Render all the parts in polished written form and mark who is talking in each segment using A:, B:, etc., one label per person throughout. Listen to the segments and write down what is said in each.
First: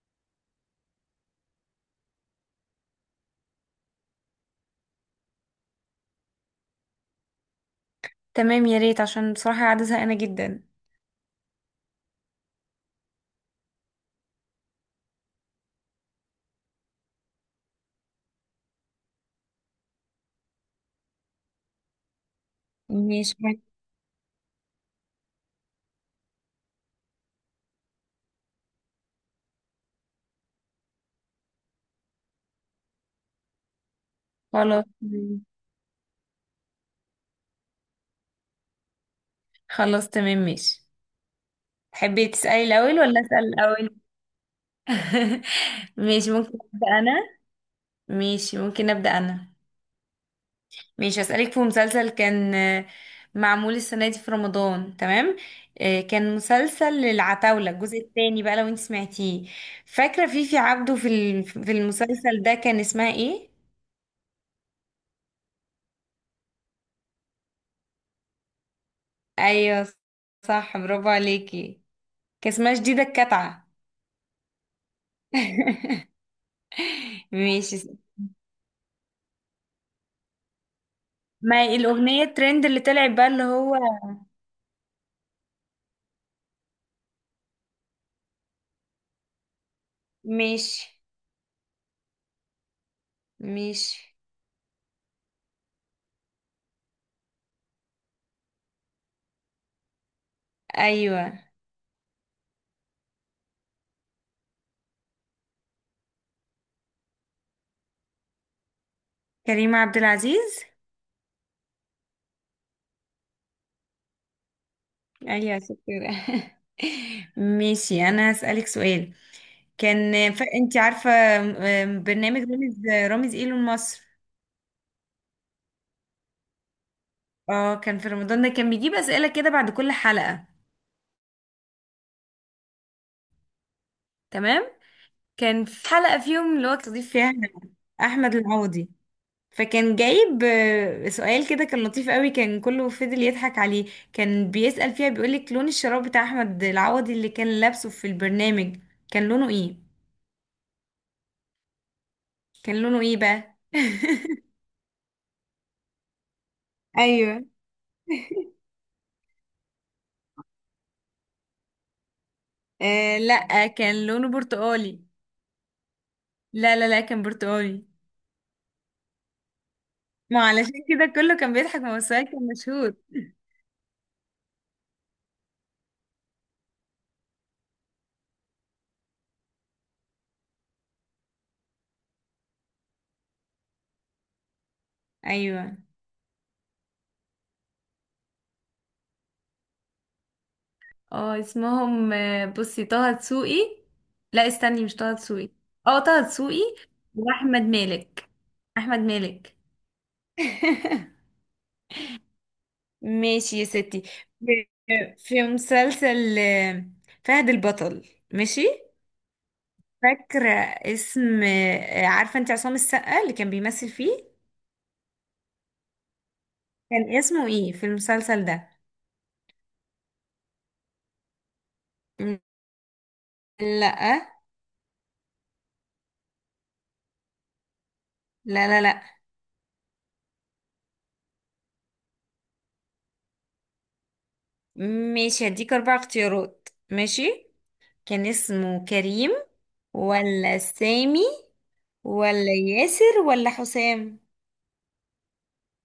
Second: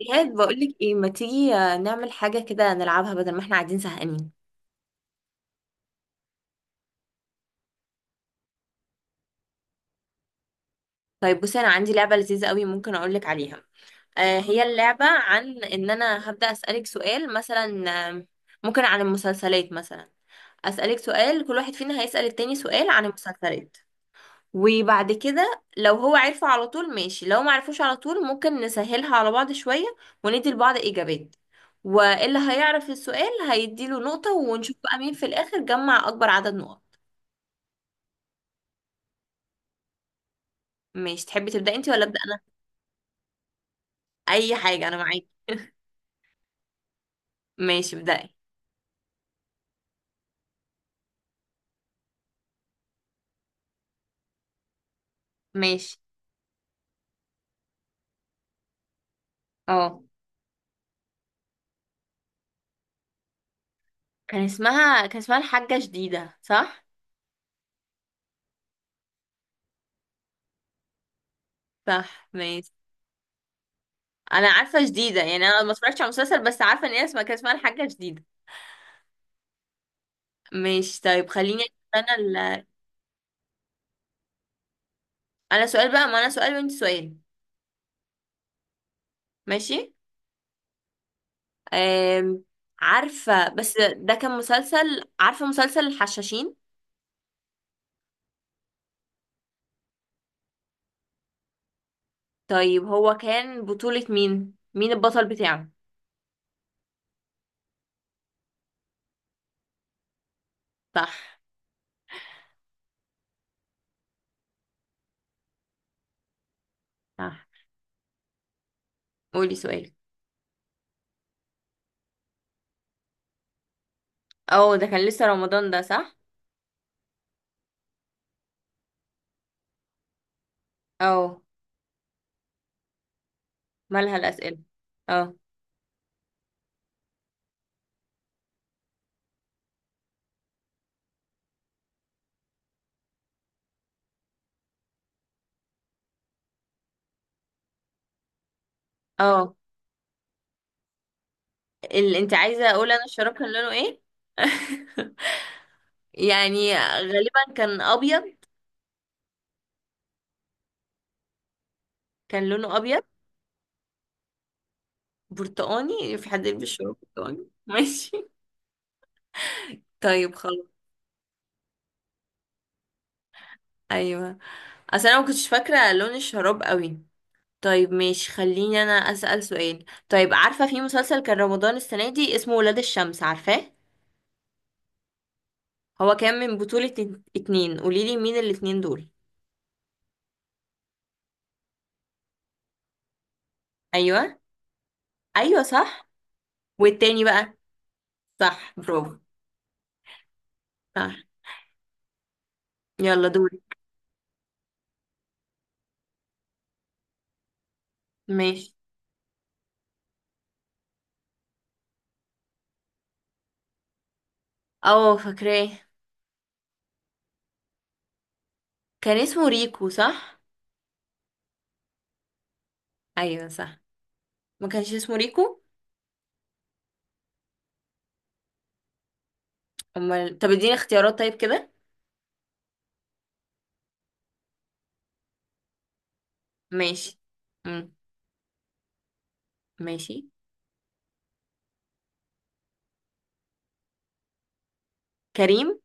A: ايهاب، بقولك ايه، ما تيجي نعمل حاجة كده نلعبها بدل ما احنا قاعدين زهقانين.
B: تمام، يا ريت، عشان بصراحة قاعدة زهقانة جدا.
A: طيب، بصي انا عندي لعبة لذيذة قوي ممكن اقولك عليها. آه، هي اللعبة عن ان انا هبدأ اسألك سؤال مثلا، ممكن عن المسلسلات مثلا. اسألك سؤال، كل واحد فينا هيسأل التاني سؤال عن
B: ماشي،
A: المسلسلات. وبعد كده، لو هو عرفه على طول ماشي، لو ما عرفوش على طول ممكن نسهلها على بعض شوية وندي لبعض إجابات. واللي هيعرف السؤال هيديله نقطة، ونشوف
B: خلاص
A: بقى مين في
B: تمام.
A: الآخر جمع أكبر عدد نقط.
B: خلاص تمام ماشي.
A: ماشي، تحبي تبدأي انت ولا أبدأ
B: تحبي
A: انا؟
B: تسألي الأول ولا أسأل الأول؟
A: اي حاجة، انا معاكي.
B: ماشي، ممكن أبدأ أنا.
A: ماشي، ابدأي.
B: ماشي ممكن أبدأ أنا. ماشي، أسألك في مسلسل كان معمول السنة دي في رمضان، تمام.
A: ماشي.
B: كان مسلسل العتاولة الجزء الثاني بقى، لو انت سمعتيه.
A: اه،
B: فاكرة فيفي عبده في في المسلسل ده كان اسمها ايه؟
A: كان اسمها الحاجة جديدة، صح؟
B: أيوه، صح، برافو عليكي.
A: صح،
B: كان
A: ماشي.
B: اسمها شديدة الكتعة.
A: انا عارفة جديدة، يعني انا ما اتفرجتش على المسلسل بس عارفة ان هي كان اسمها
B: ماشي.
A: الحاجة جديدة. ماشي طيب، خليني
B: ما
A: أسأل. انا
B: الأغنية الترند
A: ال...
B: اللي طلعت بقى اللي هو.
A: انا سؤال بقى، ما انا سؤال وانت سؤال. ماشي.
B: ماشي.
A: أم... عارفة، بس ده
B: ماشي.
A: كان مسلسل، عارفة مسلسل الحشاشين؟
B: أيوة.
A: طيب، هو كان بطولة مين؟ مين البطل بتاعه؟
B: كريم عبد العزيز.
A: صح.
B: أيوة، شكرا.
A: صح،
B: ماشي، أنا هسألك سؤال.
A: قولي سؤال.
B: أنت عارفة برنامج رامز. رامز إيه مصر.
A: اه، ده كان لسه رمضان ده، صح؟
B: اه، كان في رمضان ده، كان بيجيب أسئلة كده بعد كل حلقة.
A: اه. مالها الأسئلة؟
B: تمام.
A: اه.
B: كان في حلقة فيهم اللي هو تضيف فيها أحمد العوضي. فكان جايب سؤال كده كان لطيف قوي، كان كله فضل يضحك عليه. كان بيسأل فيها، بيقولك لون الشراب بتاع احمد العوضي اللي كان لابسه في البرنامج كان لونه
A: اه،
B: ايه.
A: اللي انت عايزة
B: كان
A: اقول
B: لونه
A: انا
B: ايه
A: الشراب كان
B: بقى؟
A: لونه ايه؟ يعني
B: ايوه.
A: غالبا كان ابيض. كان لونه ابيض.
B: آه، لا. كان لونه برتقالي.
A: برتقاني؟ في حد يلبس
B: لا، لا،
A: شراب
B: لا، كان
A: برتقاني؟
B: برتقالي.
A: ماشي. طيب،
B: ما
A: خلاص.
B: علشان كده كله كان بيضحك، ما هو السؤال كان مشهور.
A: ايوه. اصل انا ما كنتش فاكره لون الشراب قوي. طيب ماشي، خليني انا اسال سؤال. طيب، عارفه في مسلسل كان رمضان السنه دي اسمه ولاد الشمس، عارفاه؟
B: ايوه.
A: هو كان من بطوله اتنين، قوليلي مين الاتنين دول.
B: اه، اسمهم بصي طه دسوقي.
A: ايوه.
B: لا استني، مش طه دسوقي.
A: ايوه
B: اه،
A: صح.
B: طه دسوقي.
A: والتاني بقى؟
B: واحمد مالك.
A: صح،
B: احمد
A: برافو.
B: مالك.
A: صح. يلا،
B: ماشي
A: دوري.
B: يا ستي. في في مسلسل فهد البطل، ماشي.
A: ماشي.
B: فاكرة اسم آه، عارفة انت عصام السقا اللي كان بيمثل فيه؟
A: اه، فاكراه.
B: كان اسمه ايه في المسلسل ده؟
A: كان اسمه ريكو، صح؟
B: م-
A: ايوه صح.
B: لا.
A: ما كانش اسمه ريكو؟
B: لا، لا، لا.
A: امال طب، اديني اختيارات طيب كده.
B: ماشي، هديك اربع اختيارات،
A: ماشي.
B: ماشي.
A: امم
B: كان اسمه كريم،
A: ماشي.
B: ولا سامي، ولا ياسر، ولا حسام؟
A: كريم.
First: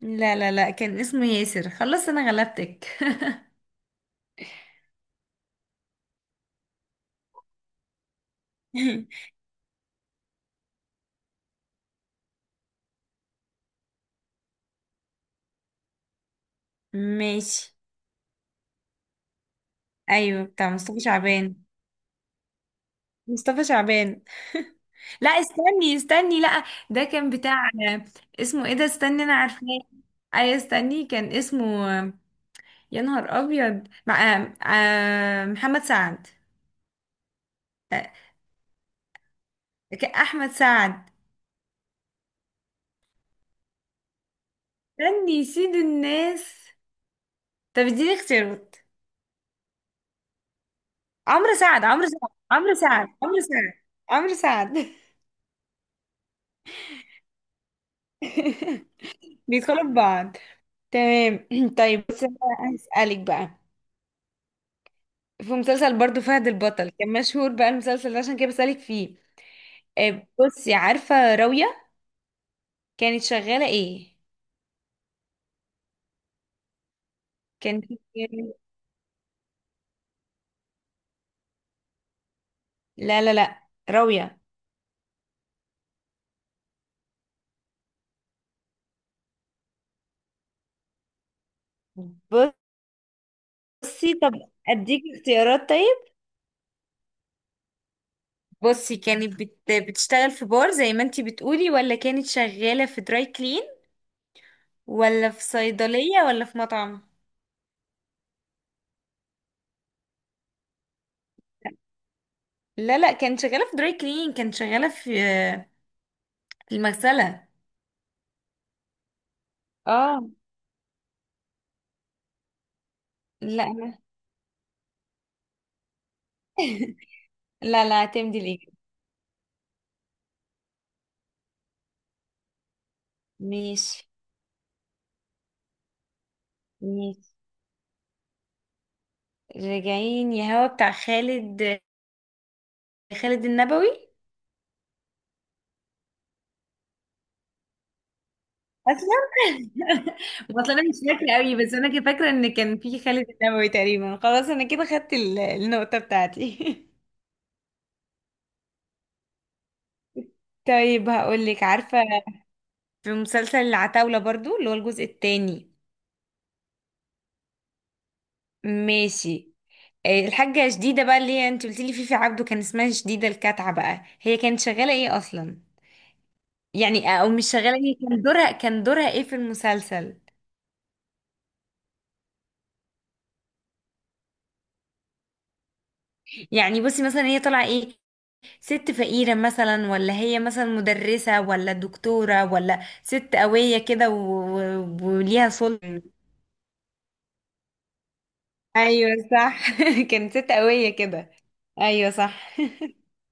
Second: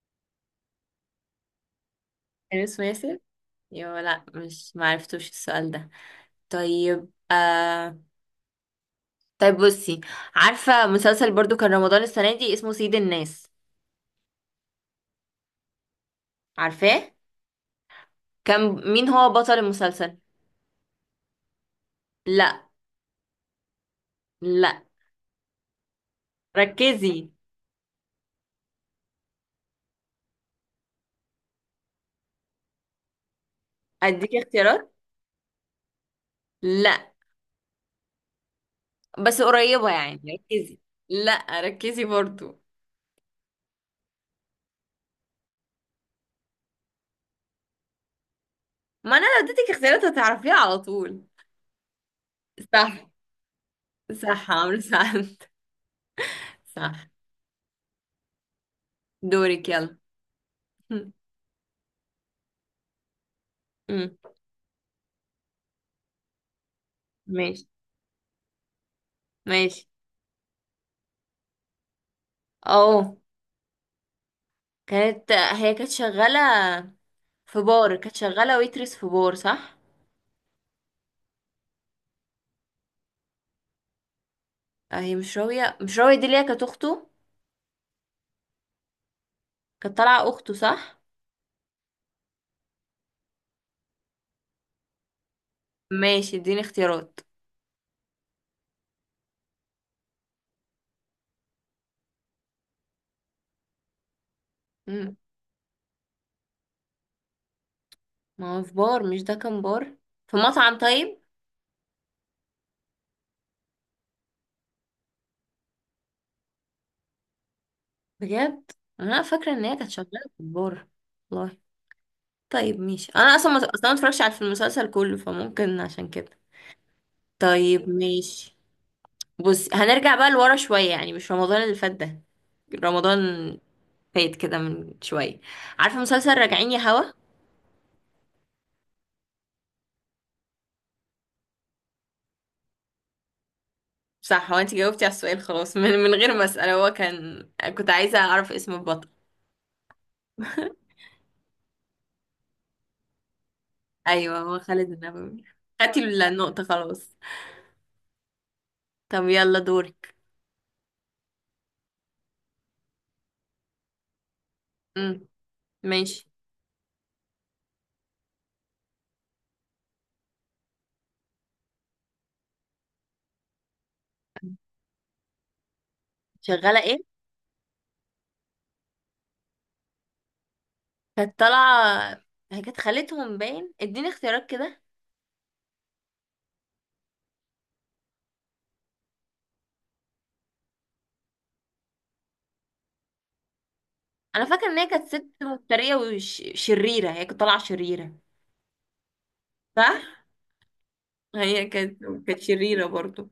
B: لا، لا، لا، كان اسمه ياسر، خلاص انا
A: كان اسمه
B: غلبتك.
A: ياسر؟ يا لا، مش معرفتوش السؤال ده. طيب. طيب، بصي. عارفة مسلسل برضو كان رمضان السنة دي اسمه سيد الناس، عارفاه؟
B: ماشي.
A: كان مين هو بطل المسلسل؟
B: ايوه، بتاع مصطفى شعبان.
A: لا.
B: مصطفى شعبان.
A: لا،
B: لا، استني استني، لا. ده
A: ركزي.
B: كان بتاع، اسمه ايه ده، استني، انا عارفاه. اي استني، كان اسمه يا نهار ابيض، مع
A: اديك اختيارات؟
B: محمد سعد.
A: لا.
B: آه،
A: بس قريبة يعني،
B: احمد
A: ركزي.
B: سعد.
A: لا، ركزي برضو.
B: استني، سيد الناس. طب اديني اختيارات.
A: ما انا لو اديتك اختيارات هتعرفيها على طول.
B: عمرو سعد، عمرو سعد، عمرو
A: صح.
B: سعد، عمرو سعد. عمرو
A: صح، عمرو
B: سعد.
A: صح. صح. دورك
B: بيدخلوا في
A: يلا.
B: بعض. تمام. طيب، بس أنا هسألك بقى.
A: أمم،
B: في مسلسل برضو فهد البطل، كان مشهور
A: ماشي.
B: بقى المسلسل ده، عشان كده بسألك فيه.
A: ماشي.
B: بصي، عارفة راوية؟
A: اه.
B: كانت شغالة ايه؟
A: هي كانت شغالة في
B: كانت
A: بار، كانت شغالة ويترس في بار، صح؟
B: لا، لا، لا. راوية.
A: هي مش راوية، مش راوية دي اللي هي كانت اخته. كانت طالعة اخته، صح؟
B: بصي، طب اديك اختيارات طيب.
A: ماشي، اديني اختيارات.
B: بصي، كانت بتشتغل في بار زي ما انتي بتقولي، ولا كانت شغالة في دراي كلين،
A: أمم،
B: ولا في صيدلية، ولا في مطعم؟
A: ما هو في بار، مش ده كان بار؟ في مطعم، طيب.
B: لا، لا، كانت شغالة في دراي كلين، كانت شغالة في المغسلة.
A: بجد؟ انا فاكره ان هي كانت شغاله
B: اه.
A: في البور. والله. طيب ماشي، انا اصلا ما
B: لا،
A: اتفرجتش على في المسلسل كله، فممكن عشان كده. طيب
B: لا، لا، اعتمدي
A: ماشي.
B: الإجابة.
A: بص، هنرجع بقى لورا شويه، يعني مش رمضان اللي فات ده. رمضان
B: ماشي.
A: فات كده من شويه. عارفه مسلسل راجعين يا هوا؟
B: ماشي، راجعين يا هوا، بتاع خالد. خالد النبوي.
A: صح، هو انت جاوبتي على السؤال خلاص. من غير ما اسال، هو كان، كنت عايزه اعرف اسم البطل.
B: اصلا. اصلا انا مش فاكره قوي، بس انا كده فاكره ان كان في خالد النبوي تقريبا،
A: ايوه،
B: خلاص
A: هو
B: انا كده
A: خالد
B: خدت
A: النبوي.
B: النقطه
A: خدتي النقطه
B: بتاعتي.
A: خلاص. طب، يلا دورك.
B: طيب، هقول لك، عارفه في مسلسل العتاوله برضو اللي هو الجزء
A: امم
B: الثاني.
A: ماشي.
B: ماشي. الحاجه شديده بقى اللي هي انت قلت لي فيفي عبده كان اسمها شديده الكتعه بقى، هي كانت شغاله ايه اصلا؟
A: شغاله ايه؟
B: يعني، او مش شغاله ايه، كان دورها ايه في المسلسل؟
A: كانت طالعة، هي كانت خالتهم باين. اديني اختيارات كده.
B: يعني، بصي، مثلا هي طالعه ايه؟ ست فقيرة مثلا، ولا هي مثلا مدرسة، ولا دكتورة، ولا ست قوية كده
A: انا فاكرة ان هي كانت ست
B: وليها
A: مفترية
B: سلطة.
A: وشريرة، هي كانت طالعة شريرة.
B: ايوه، صح.
A: صح.
B: كانت ست قوية كده.
A: هي كانت،
B: ايوه،
A: كانت
B: صح.
A: شريرة برضو.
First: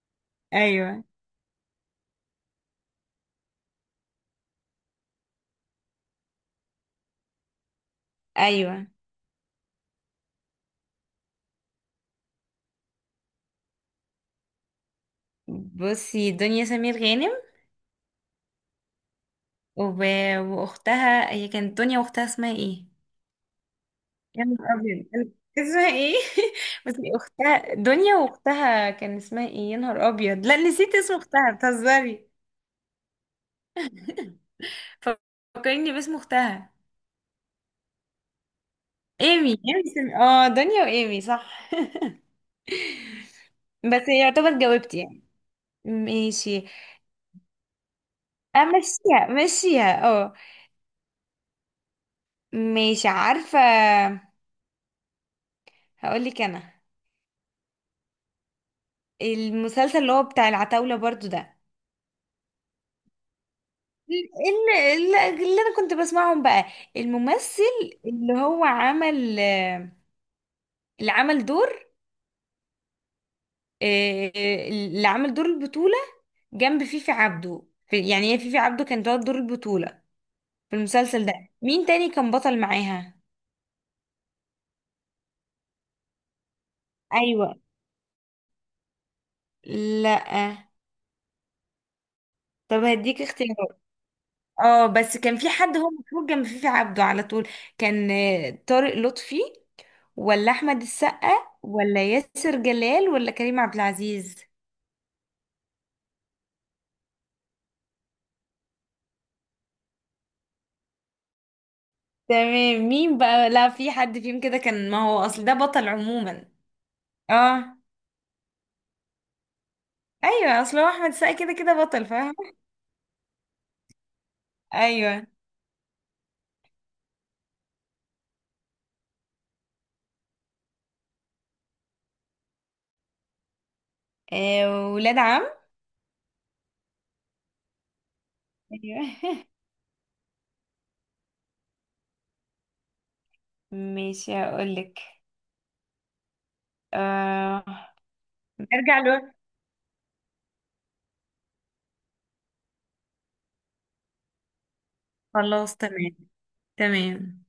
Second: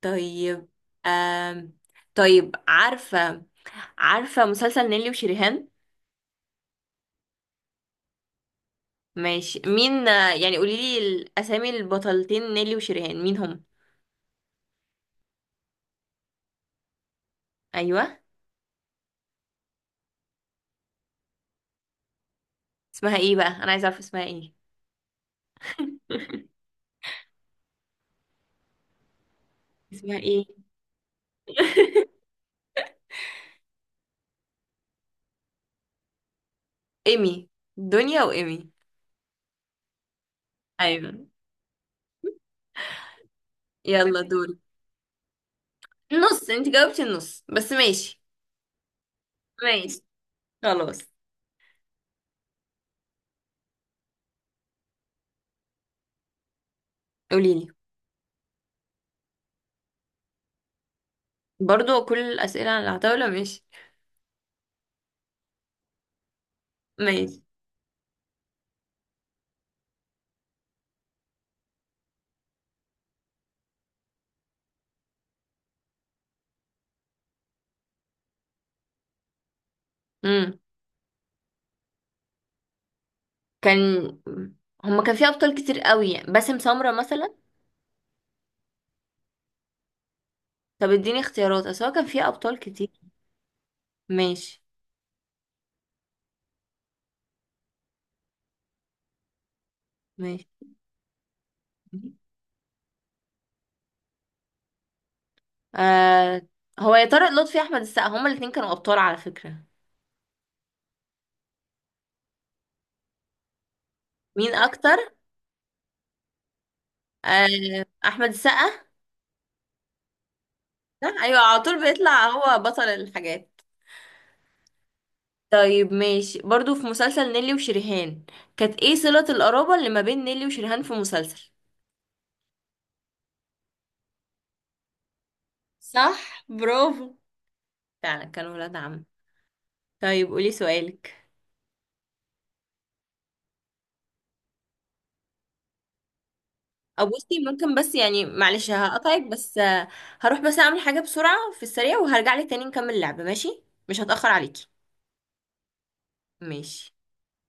A: طيب.
B: ايوه.
A: آم... طيب، عارفة، عارفة مسلسل نيلي وشريهان؟
B: ايوه،
A: ماشي، مين يعني قوليلي الاسامي، البطلتين نيلي وشريهان مين هم؟
B: بصي، دنيا سمير غانم.
A: ايوه.
B: وب... واختها. هي كانت دنيا واختها اسمها ايه؟
A: اسمها ايه بقى، انا عايزة اعرف اسمها
B: يا
A: ايه؟
B: نهار ابيض، اسمها ايه؟ بس اختها، دنيا واختها كان اسمها ايه؟ يا نهار
A: اسمها ايه؟
B: ابيض، لا، نسيت اسم اختها، بتهزري. فكريني باسم اختها.
A: ايمي. دنيا وايمي.
B: ايمي. ايمي اه، دنيا
A: ايوه.
B: وايمي، صح. بس
A: يلا دورك.
B: يعتبر جاوبتي يعني.
A: نص،
B: ماشي.
A: انت جاوبتي النص بس، ماشي.
B: مشيها،
A: ماشي.
B: اه.
A: خلاص.
B: ماشي، عارفة، هقول لك انا.
A: قوليلي.
B: المسلسل اللي هو بتاع العتاولة برضو ده،
A: برضو كل الأسئلة على العتاولة؟ ماشي.
B: اللي, اللي انا كنت بسمعهم بقى.
A: ماشي.
B: الممثل اللي هو عمل اللي عمل دور آه، اللي عمل دور البطولة جنب فيفي عبده. يعني، هي فيفي عبده كانت واخدة دور البطولة
A: امم
B: في المسلسل ده، مين تاني كان بطل معاها؟
A: كان هما كان فيه أبطال كتير قوي، يعني باسم سمرة مثلا.
B: ايوه. لا.
A: طب اديني اختيارات، أصل هو كان فيه أبطال
B: طب
A: كتير.
B: هديك اختيارات.
A: ماشي.
B: اه، بس كان في حد هو مشهور جنب فيفي عبده على طول. كان طارق لطفي،
A: ماشي.
B: ولا احمد السقا، ولا ياسر جلال، ولا كريم عبد العزيز؟
A: آه هو يا طارق لطفي أحمد السقا، هما الاتنين كانوا أبطال على فكرة.
B: تمام. مين بقى؟ لا، في حد فيهم
A: مين
B: كده كان، ما
A: أكتر؟
B: هو اصل ده بطل عموما. اه.
A: آه، أحمد السقا.
B: ايوه، اصل هو احمد
A: صح؟
B: السقا
A: أيوة،
B: كده
A: على طول
B: كده بطل،
A: بيطلع
B: فاهم.
A: هو بطل الحاجات.
B: ايوه.
A: طيب ماشي، برضو في مسلسل نيلي وشريهان، كانت ايه صلة القرابة اللي ما بين نيلي وشريهان في مسلسل؟
B: ولاد عم.
A: صح، برافو. فعلا كانوا ولاد عم.
B: ايوه.
A: طيب، قولي سؤالك.
B: ماشي، هقولك
A: او بصي،
B: آه...
A: ممكن بس يعني معلش
B: نرجع
A: هقطعك
B: لورا.
A: بس، هروح بس اعمل حاجة بسرعة في السريع، وهرجع لك تاني نكمل اللعبة، ماشي؟ مش هتأخر عليكي.
B: خلاص تمام.
A: ماشي.
B: تمام.